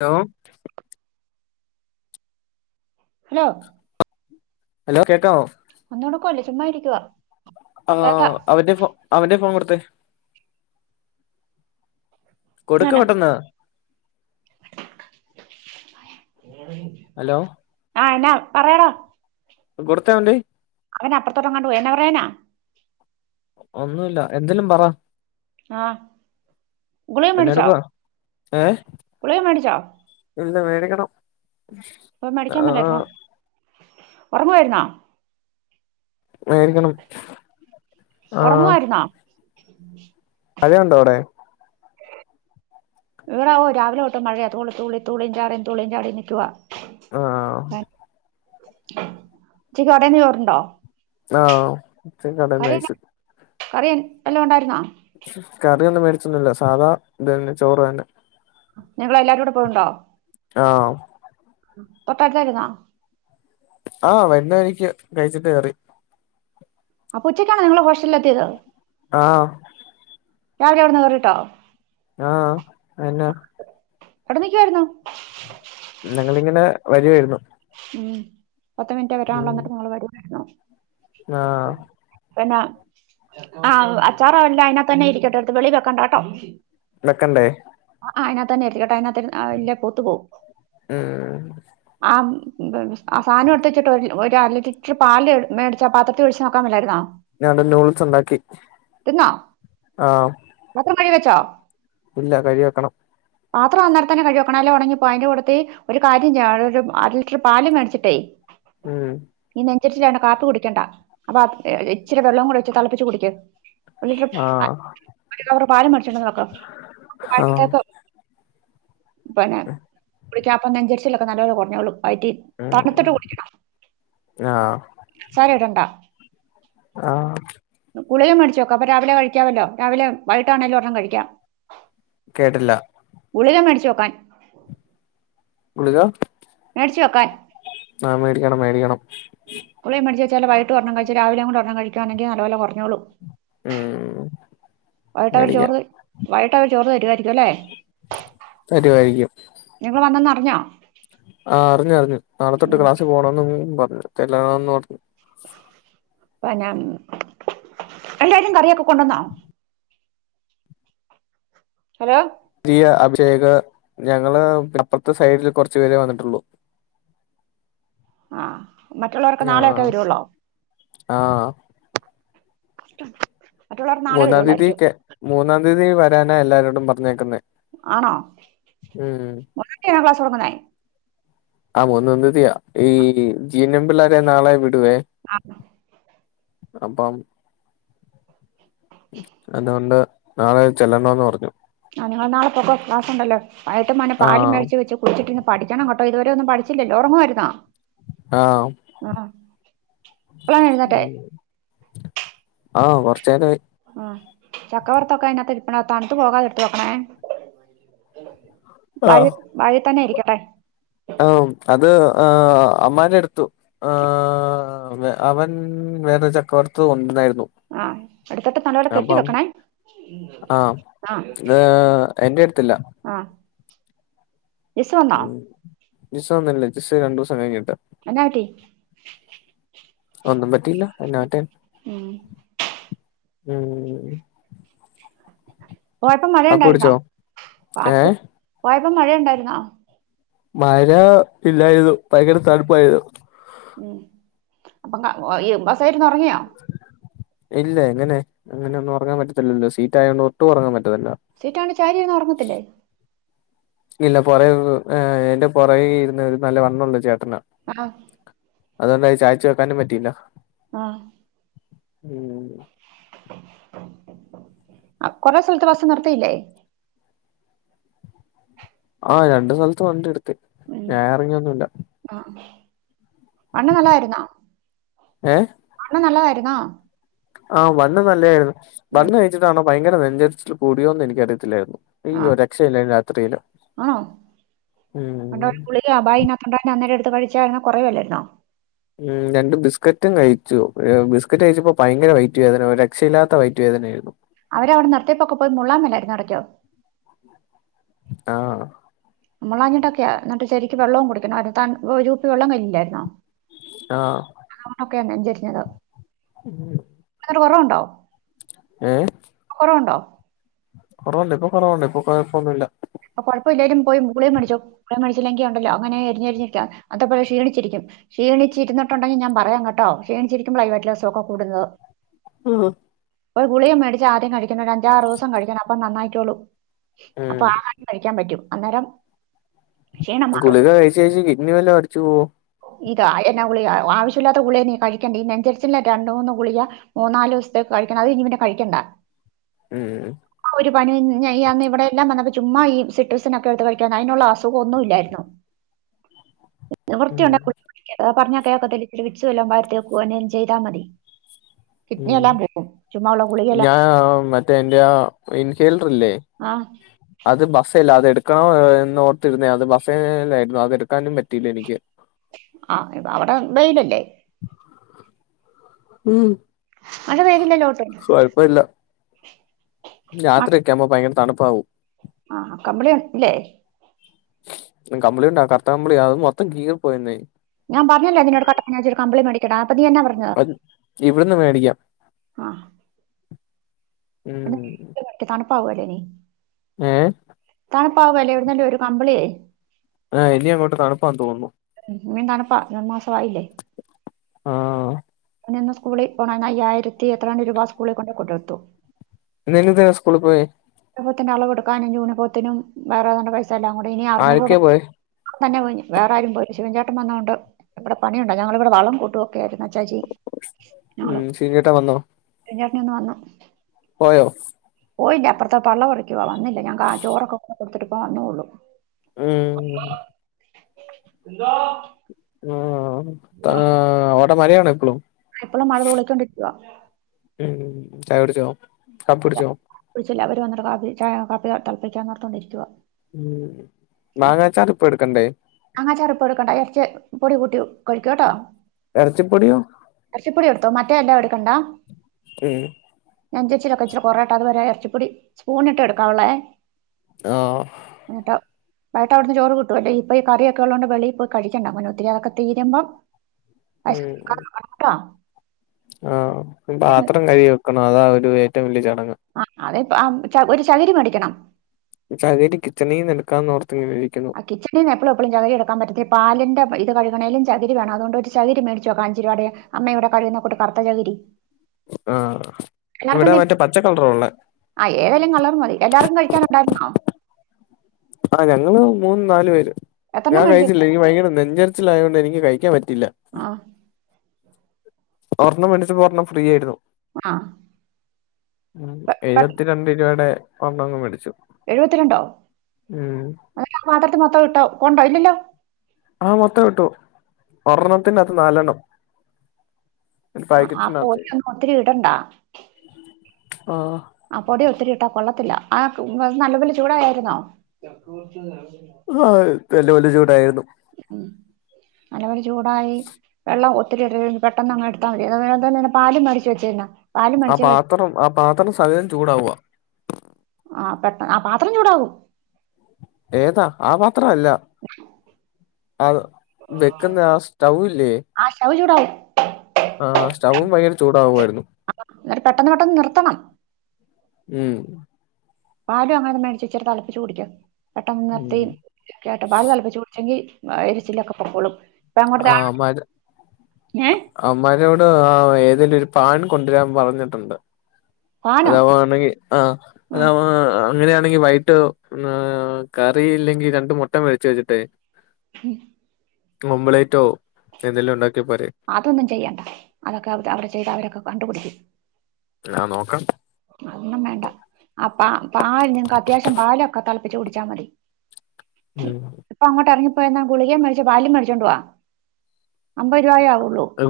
Hello hello hello കേൾക്കാവോ ഒന്നോടക്കല്ലേ ചുമ്മായിരിക്കുവ ആ അവന്റെ ഫോ അവന്റെ ഫോൺ കൊടുതെ കൊടുക്ക എന്നാ പെട്ടന്ന് ഹലോ ആ എന്നാ പറയടാ കൊടുതെ അവന്റെ കയ്യി അവന അപ്പുറത്തോട്ടങ്ങാണ്ട് പോയി എന്നാ പറയാനാ ഒന്നുമല്ല എന്തേലും പറ ആഹ് ഗുളയ എന്നാ മേടിച്ചാ എടുക്കുവാ ഏഹ് ഗുളിയ മേടിച്ചാ ഇല്ല മേടിക്കണം ഇപ്പ മേടിക്കാൻ ആഹ് പാടില്ലായിരുന്നോ ഉറങ്ങുവായിരുന്നോ മേടിക്കണം ഉറങ്ങുവായിരുന്നോ അധികമുണ്ടോ അവിടെ ഇവിടെ രാവിലെ ഓട്ട് മഴയാ തോളി തുളി തുളി തുള്ളിയും ചാടിയും തുള്ളിയും ചാടിയും നിൽക്കുവാ ആ ചക്ക് കടന്ന് ചോറുണ്ടോ ആ ഉച്ചക്ക് കടേന്ന് കഴിച്ചു കറിയൻ എല്ലാം ഉണ്ടായിരുന്നോ കടെനൊന്നും മേടിച്ചൊന്നുമില്ല സാധാ ഇത് തന്നെ ചോറ് തന്നെ ഞങ്ങളെല്ലാരും കൂടെ പോവ്ണ്ടോ ആ തൊട്ടടുതായിരുന്നോ ആ വരുന്ന വഴിക്ക് കഴിച്ചിട്ട് കേറി അപ്പൊ ഉച്ചയ്ക്കാണൊ നിങ്ങൾ ഹോസ്റ്റലിൽ എത്തിയത് ആ രാവിലെ ഇവിട്ന്ന് കേറിട്ടോ ആ അന്നെ എവിട നിക്കുവായിരുന്നു ഞങ്ങളിങ്ങനെ വരുവായിരുന്നു ഉം പത്ത് മിനിറ്റ് [unintelligible] നിങ്ങള് വരോ ആ പിന്നെ ആ് അച്ചാറെല്ലാം അതിനക തന്നെ ഇരിക്കട്ടെ അടുത്ത് വെളി വെക്കണ്ടാട്ടോ വെക്കണ്ടേ ആ അതിനകത്തന്നെ എരിക്കട്ടെ അതിനകത്ത അല്ലെ പൂത്തു പോകും ഉം ആ ആ സാധന എടുത്തിച്ചിട്ട് ഒരു അര ലിറ്റർ പാല് മേടിച്ച പാത്രത്തിൽ ഒഴിച്ച് നോക്കാൻ മേല്ലായിരുന്നോ ഞാൻ ഇന്ന് നൂഡിൽസ് ഉണ്ടാക്കി തിന്നോ ആഹ പാത്രം കഴുകി വെച്ചോ ഇല്ല കഴ്‌വി വെക്കണം. പാത്രം അന്നേരത്തന്നെ കഴ്‌വിവെക്കണം അല്ലെ ഉണങ്ങിപ്പോ അതിന്റെ കൂടുത്തി ഒരു കാര്യം ചെയ്യ അ റ്റർ പാൽ മേടിച്ചിട്ടേ ഉം നെഞ്ചരിച്ചലാണെ കാപ്പി കുടിക്കണ്ട അപ്പൊ ഇച്ചിരി വെള്ളം കൂടി വെച്ച് തിളപ്പിച്ച് കുടിക്ക് ഒരുലിറ്റ്ർ അ ആഹ് ഒരു കവറ് പാല് മേടിച്ചിണ്ട് ആഹ് വന്നുവക്ക പിന്നെ കുളിക്കാപ്പൊനെഞ്ചരിച്ചിലൊക്കെ നല്ലപോലെ കുഞ്ഞോള്ളും വൈറ്റ് ടീ തണുത്തിട്ട് ഉം കുടിക്കണം സാര ഇടണ്ടാ ആ ഉളിക മേടിച്ചോക്കാം അപ്പൊ രാവിലെ കഴിക്കാമല്ലോ രാവിലെ വൈകട്ടാണെലും ഒരെണ്ണം കഴിക്കാം കേട്ടില്ല ഉളിക മേടിച്ചുവെക്കാൻ കുളികാ മേടിച്ചു വെക്കാൻ ണം മേടിയണം വൈട്ട് ഒരെണം കഴിച്ച് രാവിലെ കൂടെ ഒരെണ്ണം കഴിക്കുവാന്നെങ്കി നല്ലപോലെ കുറഞ്ഞോളും ഉം വൈകിട്ടവര് ചോർ മേടിക്കാം വൈകിട്ടവര് ചോർ തരുമായിരിക്കുംല്ലേ തരുവായിരിക്കും ഞ്ഞാ ആ അറിഞ്ഞു അറിഞ്ഞു നാളെ തൊട്ട് ക്ലാസ് പോണെന്നും പറഞ്ഞു ചെല്ലാനോർത് അ ഞാൻ എല്ലാരും കറിയൊക്കെ കൊണ്ടുവന്ന ഹലോ പുതിയ അഭിഷേക് ഞങ്ങള് അപ്പുറത്തെ സൈഡിൽ കുറച്ചു പേരെ വന്നിട്ടുള്ളു ആ മറ്റുള്ളവരൊക്കെ നാളെയൊക്കെ ആഹ് വരുവള്ളോ ആഹ് കഷ്ടം മൂന്നാം തീയതി കെ മൂന്നാം തീയതി വരാനാ എല്ലാരോടും പറഞ്ഞേക്കുന്നെ ആണോ മ [unintelligible] ളാസ് തുടങ്ങുന്നെ ആ മോന്ന് എന്ത് ചെയ്യ ഈ ജി എൻ എം പിള്ളേരെ നാളെ വി ആ അപ്പം അതുകൊണ്ട് നാളെ ചെല്ലണ്ടന്ന് പറഞ്ഞു ആ നിങ്ങൾ നാളെക്കെ ക്ലാസ്ണ്ടല്ലോയട്ട് മനെ പാല് ആഹ് മേടച്ച് വെച്ച് കുിച്ചിട്ട് ഇന്ന് പഠിക്കണംട് ഇതുവരെ ഒന്നും പഠിച്ചില്ലല്ലോ ഉറങ്ങുമായിരുന്നോ? ആഹ് ആ അ എന്താട്ടെ ആഹ് കുറച്ച് നേരായി ചക്കവുറത്തൊക്കെ അതിനകത്ത് ഇപ്പണ തണു പോകാതെടുത്ത വോക്കണേ വാഴ വാഴ തന്നെയിരിക്കട്ടെ ആ അത് അമ്മാന്റെ എടുത്തു ആ.. അവൻ വേറെ ചക്കവരത്ത് കൊണ്ടന്നായിരുന്നു ആഹ് അടുത്തിട്ട് തലോല കെട്ടി വെക്കണേ ആ ആ ഇത് എന്റെ അടുത്തില്ല ജിസ വന്ന? ജിസ വന്നില്ല ജിസ്സ രണ്ടിസം കഴിഞ്ഞിട്ട് എന്നനാ പറ്റി? ഒന്നും പറ്റിയില്ല എന്നാ പറ്റേൻ. ഉം ഉം കുഴപ്പം അപ്പു കുടിച്ചോ മറയാണ്ടടാം ഏഹ് പഴ അ മഴയുണ്ടായിരുന്നോ? മഴ ഇല്ലായിരുന്നു ഭയങ്കര തണുപ്പായിരുന്നു. ഉം അപ്പം ബസ്സേയിരുന്നു ഉറങ്ങിയാ? ഇല്ല എങ്ങനെ അങ്ങനെ ഒന്നും ഉറങ്ങാൻ പറ്റത്തില്ലല്ലോ സീറ്റായത കൊണ്ട് ഒട്ടും ഉറങ്ങാൻ പറ്റില്ല സീറ്റയോണ്ട് ചാരിൊന്നും ഉറങ്ങത്തില്ലേ? ഇല്ല പുറേ എന്റെ പുറേ ഇരുന്ന ഒരു നല്ല വണ്ണം ഉള്ള ചേട്ടനാ ആഹ് അതൊന്ന ചായച്ചു വെക്കാനും പറ്റിയില്ല ആ ഉം ആ കൊറെ സ്ഥലത്ത് ബസ് നിർത്തിയില്ലേ? ആ രണ്ടു സ്ഥലത്ത് വണ്ടി നിർത്തി ഉം ഞാൻ ഇറങ്ങിയൊന്നുമല്ല മണ് നല്ലായിരുന്നാ ഏഹ് മണ്ണ നല്ലതായിരുന്നാ [inaudible] ആഹ് വന്ന് നല്ലതായിരുന്നു വന്ന് കഴിച്ചിട്ടാണോ ഭയങ്കര വെഞ്ചരിച്ചൽ കൂടിയോ എന്ന് എനിക്കറിയത്തില്ലായിരുന്നു ആ അയ്യോ രക്ഷയില്ല രാത്രിയിലോ ഗുളിക ഭായിന്നത്തൊണ്ട അന്നേരം എടുത്ത് കഴിച്ച കുറവല്ലരുന്നോ? ഉം രണ്ട് ബിസ്കറ്റും കഴിച്ചു ബിസ്കക്കറ്റ് കഴിച്ചപ്പോ ഭയങ്കര വൈറ്റ് വേദന രക്ഷയില്ലാത്ത വൈറ്റ് വേദനയായിരുന്നു. അവരവിടെ നിർത്തിയപ്പൊക്ക പോയി മുള്ളാമേലായിരുന്നു ഇടയ്ക്ക് ആ നമ്മൾ അഞ്ഞിട്ടൊക്കെയാ എന്നിട്ട് ശരിക്ക് വെള്ളവും കുടിക്ക ഒരുപ്പി വെള്ളം കഴില്ലരുന്നോ? ആ ക്കെയഞ്ചരിഞ്ഞത് ഉം കുറവുണ്ടോ? ആഏ ണ്ടോ കുറവുണ്ട് ഇപ്പൊ കുറവുണ്ട് ഇപ്പൊ കുഴപ്പൊന്നുല്ല അപ്പൊഴപ്പമില്ലല്ലാലും പോയി മുകളള മടിച്ചോള മടിച്ചില്ലെങ്കിൽ ഉണ്ടല്ലോ അങ്ങനെ എരിഞ്ഞഞ്രിഞ്ഞിരിക്ക അതപല ക്ഷീണിരിക്കും ക്ഷീണിച്ചിരുന്നിട്ടുണ്ടെങ്കിൽ ഞാൻ പറയാം കേട്ടോ ക്ഷീണിച്ചിരിക്കുമ്പോളായിയി കൂടുന്നത് ആ ഒരു ഗുളിയും മേടിച്ച് ആദ്യം കഴിക്കണം അഞ്ചാറ് ദിവസം കഴിക്കണം അപ്പൊ നന്നായിാക്കിയുള്ളൂ അപ്പൊ ആ- ൻ പറ്റും അന്നേരം ക്ഷീണം മാറും ഗുളിക കഴിച്ച കഴച്ച് കിഡ്നി വല്ല അടിച്ചു പോവോ? ഇത എന്നാ ഗളിക ആവശ്യമില്ലാത്ത ഗുള നീ കഴിക്കണ്ട നഞ്ചരിില്ല രണ്ട മൂന്ന് ഗളികാ മൂന്നാല് ദിവസത്തേക്ക് അത് ഇനി പിനെ കഴിക്കണ്ട ഉം ആ ഒരു പണിന്ന് ഇവിടെല്ലാം ചുമ്മാ ഈ സിറ്റസിനക്കെ എടുത്ത് കഴിക്കാ അതിനുള്ള അസുഖം ഒന്നും ഇല്ലായിരുന്നു ഉം വൃത്തിയുണ്ട പറഞ്ഞാ കേൾക്കല്ല ഇച്ചരി വിിച്ചുവല്ലാം ഭാര്രത്തേക്കുന്നെും ചെയ്താൽ മതി ഉം കിഡ്നിെല്ലാം പോകും ചുമ് ഉള്ള ഗളികല്ലാം ൻല്ലേ ആ അത് ബസല്ല അ എ എടുക്കണ എന്ന് ഓർത്തിരുന്നേ അത് ബസ്സല്ലായിരുന്നു അത എടുക്കാനും പറ്റിയില്ല എനിക്ക് ആ ഇപ്പ അവിടെ വെയിലല്ലേ ഉ [unintelligible] ഉം അനെ വേകില്ലല്ലോോട്ടെ യാത്രയൊക്കെ ആുമ്പോ ഭയങ്കര തണുപ്പാവും ആ കമ്പളി ഇല്ലേ കമ്പിളിണ്ടാ കറത്ത കമ്പളി അ മൊത്തം കീറി പോയിന്നേ ഞാൻഞ്ഞില്ല ഇതിനോട് കട്ടൻ ഒരു കമ്പിളി മേടി പതിന്നാ പറഞ്ഞത് അത് ഇവിടുന്ന് മേടിക്കാം ആ ഉം പാവലിന ആഏ തണ പാവല്ലേ ഇവിടുന്നല്ല ഒരു കമ്പളിയേ ആഹ് ഇിയ മുട്ട് തണപ്പാ അ തോന്നുന്നു പി തണപ്പാ രണ്ട് മാസ ആയില്ലേ ആ പി സ്കൂളിൽ പോ അയ്യായിരത്തി എത്രണ്ട് രൂപ സ്കൂളിൽ കൊണ്ടണ്ട് കൊണ്ടുവടുത്തു നിനതിനേന സ്കൂൾ പോയി പ്പത്തിന്റെ അളവ് കൊടുക്കാനൻൂണിപ്പത്തിനും വേറെ താ പൈസല്ല അൂടെ ഇനി അറുന്നൂറ് ആരൊക്കെയാ പോയേ കൊക്കും തന്നെ പോ വേ ആാരും പോയി ശിവൻചാട്ട വന്ന കൊണ്ട് ഇവിടെ പണിയണ്ട ഞങ്ങള ഇവിടെള കൂട്ടൊക്ക ആയിരുന്നു നച്ചാച്ചി ള ഉം ഷിജുവേട്ടൻ വന്നോ എ ചാട്ടിന ഒന്ന് വന്ന പോയോ പോയില്ല അപ്പറത്തെ പള്ള പൊടിക്ക പോവാ വന്നില്ല ഞാ ചോറൊക്കെ ഒെ കൊടുട്ട് വന്നോള്ളു ഉം എന്തോ ആ ആ അവിടെ മരയാാണ് എപ്പളും എപ്പോളും മഴത്ൊളിക്കൊണ്ടിരിക്കുവ ഉം ചായ പിടിച്ചോ കപ്പ് പിടിച്ചോ ച അവർ വന്നിട്ട കാ കാപ്പിക തൽപപ്പിക്കാൻ നടർത്തുകൊണ്ടരിക്കുക ഉ നങ്ങച്ചാത് ഇപ്പ എടുക്കണ്ടേ അങ്ങന ചെറുപ്പൊ എടുക്കണ്ട ഇറച്ച പൊടി കൂട്ടി കഴിക്കൂട്ടോ ഇടച്ചിപ്പൊടിയും ല്ല എവിടുക്കണ്ട ഉ നഞ്ചച്ചിലൊക്കെ ഇച്ചിരി കൊറേട്ട അത് വരെ ഇറച്ചിപ്പൊടി സ്പൂണിട്ട് എടുക്കാവുള്ളേ ആ ബയട്ട് അവിടുന്ന് ചോറ് കിട്ട അല്ല ഇൊ ഈറിയൊക്കെ ഉള്ളോൊ വെളിയി കഴിക്കണ്ട അങ്ങന ഒത്തിരി അൊക്കെ തീരുമ്പം അ [unintelligible] ആ പാത്രം കരി വെക്കണം അതാ ഒരു ഏറ്റവും വലിയ ചടങ്ങ് ആ അതിപ്പോ ആ ഒരു ചകരിമേടിക്കണം സഹകരിരിക്ക ഇച്ചണയും എടുക്കാം ആ കിച്ചണിൽന്ന് എഴും എപ്പോഴും ചകരി എടുക്കാൻ പറ്റത്തില്ല പിന്റെ ഇത് കഴുകണേലും [unintelligible] ചകരി വേണം അതൊ ചകരിേടിച്ചോ കാഞ്ചരിൂ അടെ അമ്മവിടെ കഴിയുന്നട്ട കത്ത ചകരി ആ ഇവിടെ തി- മറ്റേ പച്ചക്കളറ ഉള്ള ആ ഏതെലും കളർ മതി എല്ലാർക്കും കഴിക്കാനൊണ്ടായിര്ന്നോ? ആ ഞങ്ങള് മൂന്ന് നാലു പേര് ഞാൻ എത്രണ്ണം മേടിച്ചു കഴിച്ചില്ല എനിക്ക് ഭയങ്കര നെഞ്ഞെരിച്ചിലായോണ്ട് എനിക്ക് കഴിക്കാൻ പറ്റീല്ല. ആ ഒർണ്ണം മേടിച്ചപ്പോ ഒർണ്ണം ഫ്രീ ആയിരുന്നു. ആ ഉം പെ- പെ- എഴുപത്തിരണ്ട് രൂപേടെ ഒരെണ്ണങ്ങ് മേടിച്ചു. എഴുപത്തിരണ്ടോ ഉം [unintelligible] മാത്രത്തി മൊത്തം കിട്ടോ കൊണ്ടോ ഇല്ലല്ലോ? ആ മൊത്ത കിട്ടു ഒർണ്ണത്തിന്റാത്ത് നാലെണ്ണം. ഒരു ആ പാക്കറ്റിനകത്ത് പൊടിയൊന്നു ഒത്തിരി ഇടണ്ടാ. ആ. ആ പൊടി ഒത്തിരി ഇട്ടാ കൊള്ളത്തില്ല ആ നല്ലപോല ചൂടായാർന്നോ? [unintelligible] വല്യ വല്യ ചൂടായിർന്നു. നല്ലവല ചൂടായി വെള്ളം [inaudible] പെട്ടെന്നങ്ങ് എട്ത്താ മതി [unintelligible] പാലും മേടിച്ച് വെച്ചിന്ന ആ പാത്രം ആ പാത്രം സഹിതം ചൂടാവുവ. ആ പെട്ട ആ പാത്രം ചൂടാകും. ഏതാ? ആ പാത്രവല്ല. ആ വെക്കുന്ന ആ സ്റ്റൗവില്ല്യേ? ആ സ്റ്റൗ ചൂടാവും ആ സ്റ്റൗവും ഭയങ്കര ചൂടകുവായിരുന്നു. എന്നിട്ട് പെട്ടെന്ന് പെട്ടെന്ന് നിർത്തണം ഉം. പാലും അങ്ങനെ മേടിച്ചെച്ചിരി തെളപ്പിച്ച് കുടിക്കാ പെട്ടെന്ന് നിർത്തി ഉം കേട്ട് പാല് തെളപ്പിച്ച് കുടിച്ചെങ്കീ എരിച്ചിലൊക്കെ പോക്കോളും. ആ അവമ്മാര്, ഏ അവമ്മാരോട് ആ ഏതേലു ഒരു പാൻ കൊണ്ടുവരാൻ പറഞ്ഞിട്ടൊണ്ട് ഫാനോ അതവാണെങ്കീ ആ ഉം അതവാ അങ്ങനെയാണെങ്കി വൈട്ട് കറി ഇല്ലെങ്കി രണ്ട് മൊട്ട പൊരിച്ചു വച്ചിട്ടേ ഉം. മുമ്പ്ളേറ്റോ അതൊന്നും ചെയ്യണ്ട, അതൊക്കെ അവടെ ചെയ്താ അവരൊക്കെ കണ്ടുപിടിക്കും. ആ നോക്കാം. അതൊന്നും വേണ്ട ആ പ പാൽ നിങ്ങക്ക് അത്യാവശ്യം പാലൊക്കെ തെളപ്പിച്ച് കുടിച്ചാ മതി. ഉം പ്പങ്ങേട്ടെറങ്ങി ആ ഗുളികേം മേടിച്ച് പാലും മേടിച്ചോണ്ട് വാ, അമ്പത് രൂപായോ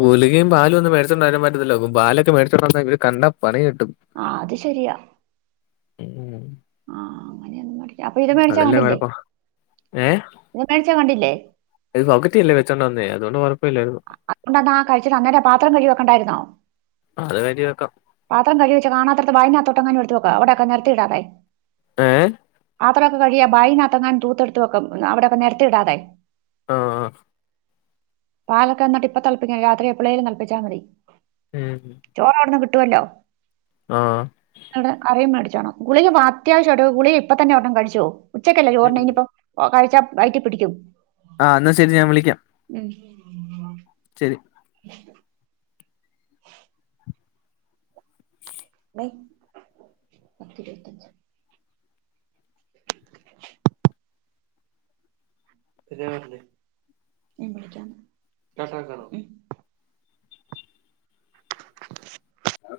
ഗുലികേം പാലൊന്നും മേടിച്ചോണ്ടെരാൻ പറ്റത്തില്ല, പാലൊക്കെ മേടിച്ചോണ്ടന്നാ ഇവര് കണ്ടാ പണികിട്ടും. ആ അത് ശെരിയാ. ഉം. ആ അങ്ങനെയൊന്നും അപ്പൊ ഇത് മേടിച്ചാ കണ്ടില്ലേ? ഏ ഇത് മേടിച്ചാ കണ്ടില്ലേ ഇത് പോക്കറ്റേല്ലേ വെച്ചോണ്ട് വന്നേ അതുകൊണ്ട് കുഴപ്പമില്ലായിരുന്നു അതുകൊണ്ടതാ കഴിച്ചിട്ട അന്നേരെ പാത്രം കഴകിവെക്കണ്ടാർന്നോ? അത് കരുതി വെക്കാം പാത്രം കഴികിവെച്ച കാണാത്തടത്ത് ബാഗിനകത്തോട്ടെങ്ങാനും എടുത്ത് വക്ക് അവിടൊക്കെ നിരത്തിയിടാതെ. ഏ? പാത്രൊക്കെ കഴികി ആ ബാഗിനത്തെങ്ങാനും തൂത്തെടുത്ത് വെക്ക് അവിടൊക്കെ നിരത്തിടാതെ. ആ ആ. പാലൊക്കെന്നിട്ട് ഇപ്പ തെളപ്പിക്ക രാത്രി എപ്പളേലും തെളപ്പിച്ചാ മതി. ഉം. [unintelligible] ആഹ് അറിയൻ [unintelligible] ഗുളിക അത്യാവശ്യായിട്ട് ഗുളിക ഇപ്പ തന്നെ ഒരെണം കഴിച്ചോ ഉച്ചക്കല്ലേ ചോറുണ്ണാ ഉം ഇനീപ്പോ വയറ്റി പിടിക്കും. ആ എന്നാ ശെരി ഞാൻ വിളിക്കാം. ഉം. ശെരി. [unintelligible] [inaudible] ഇ കട്ടോ [inaudible] അം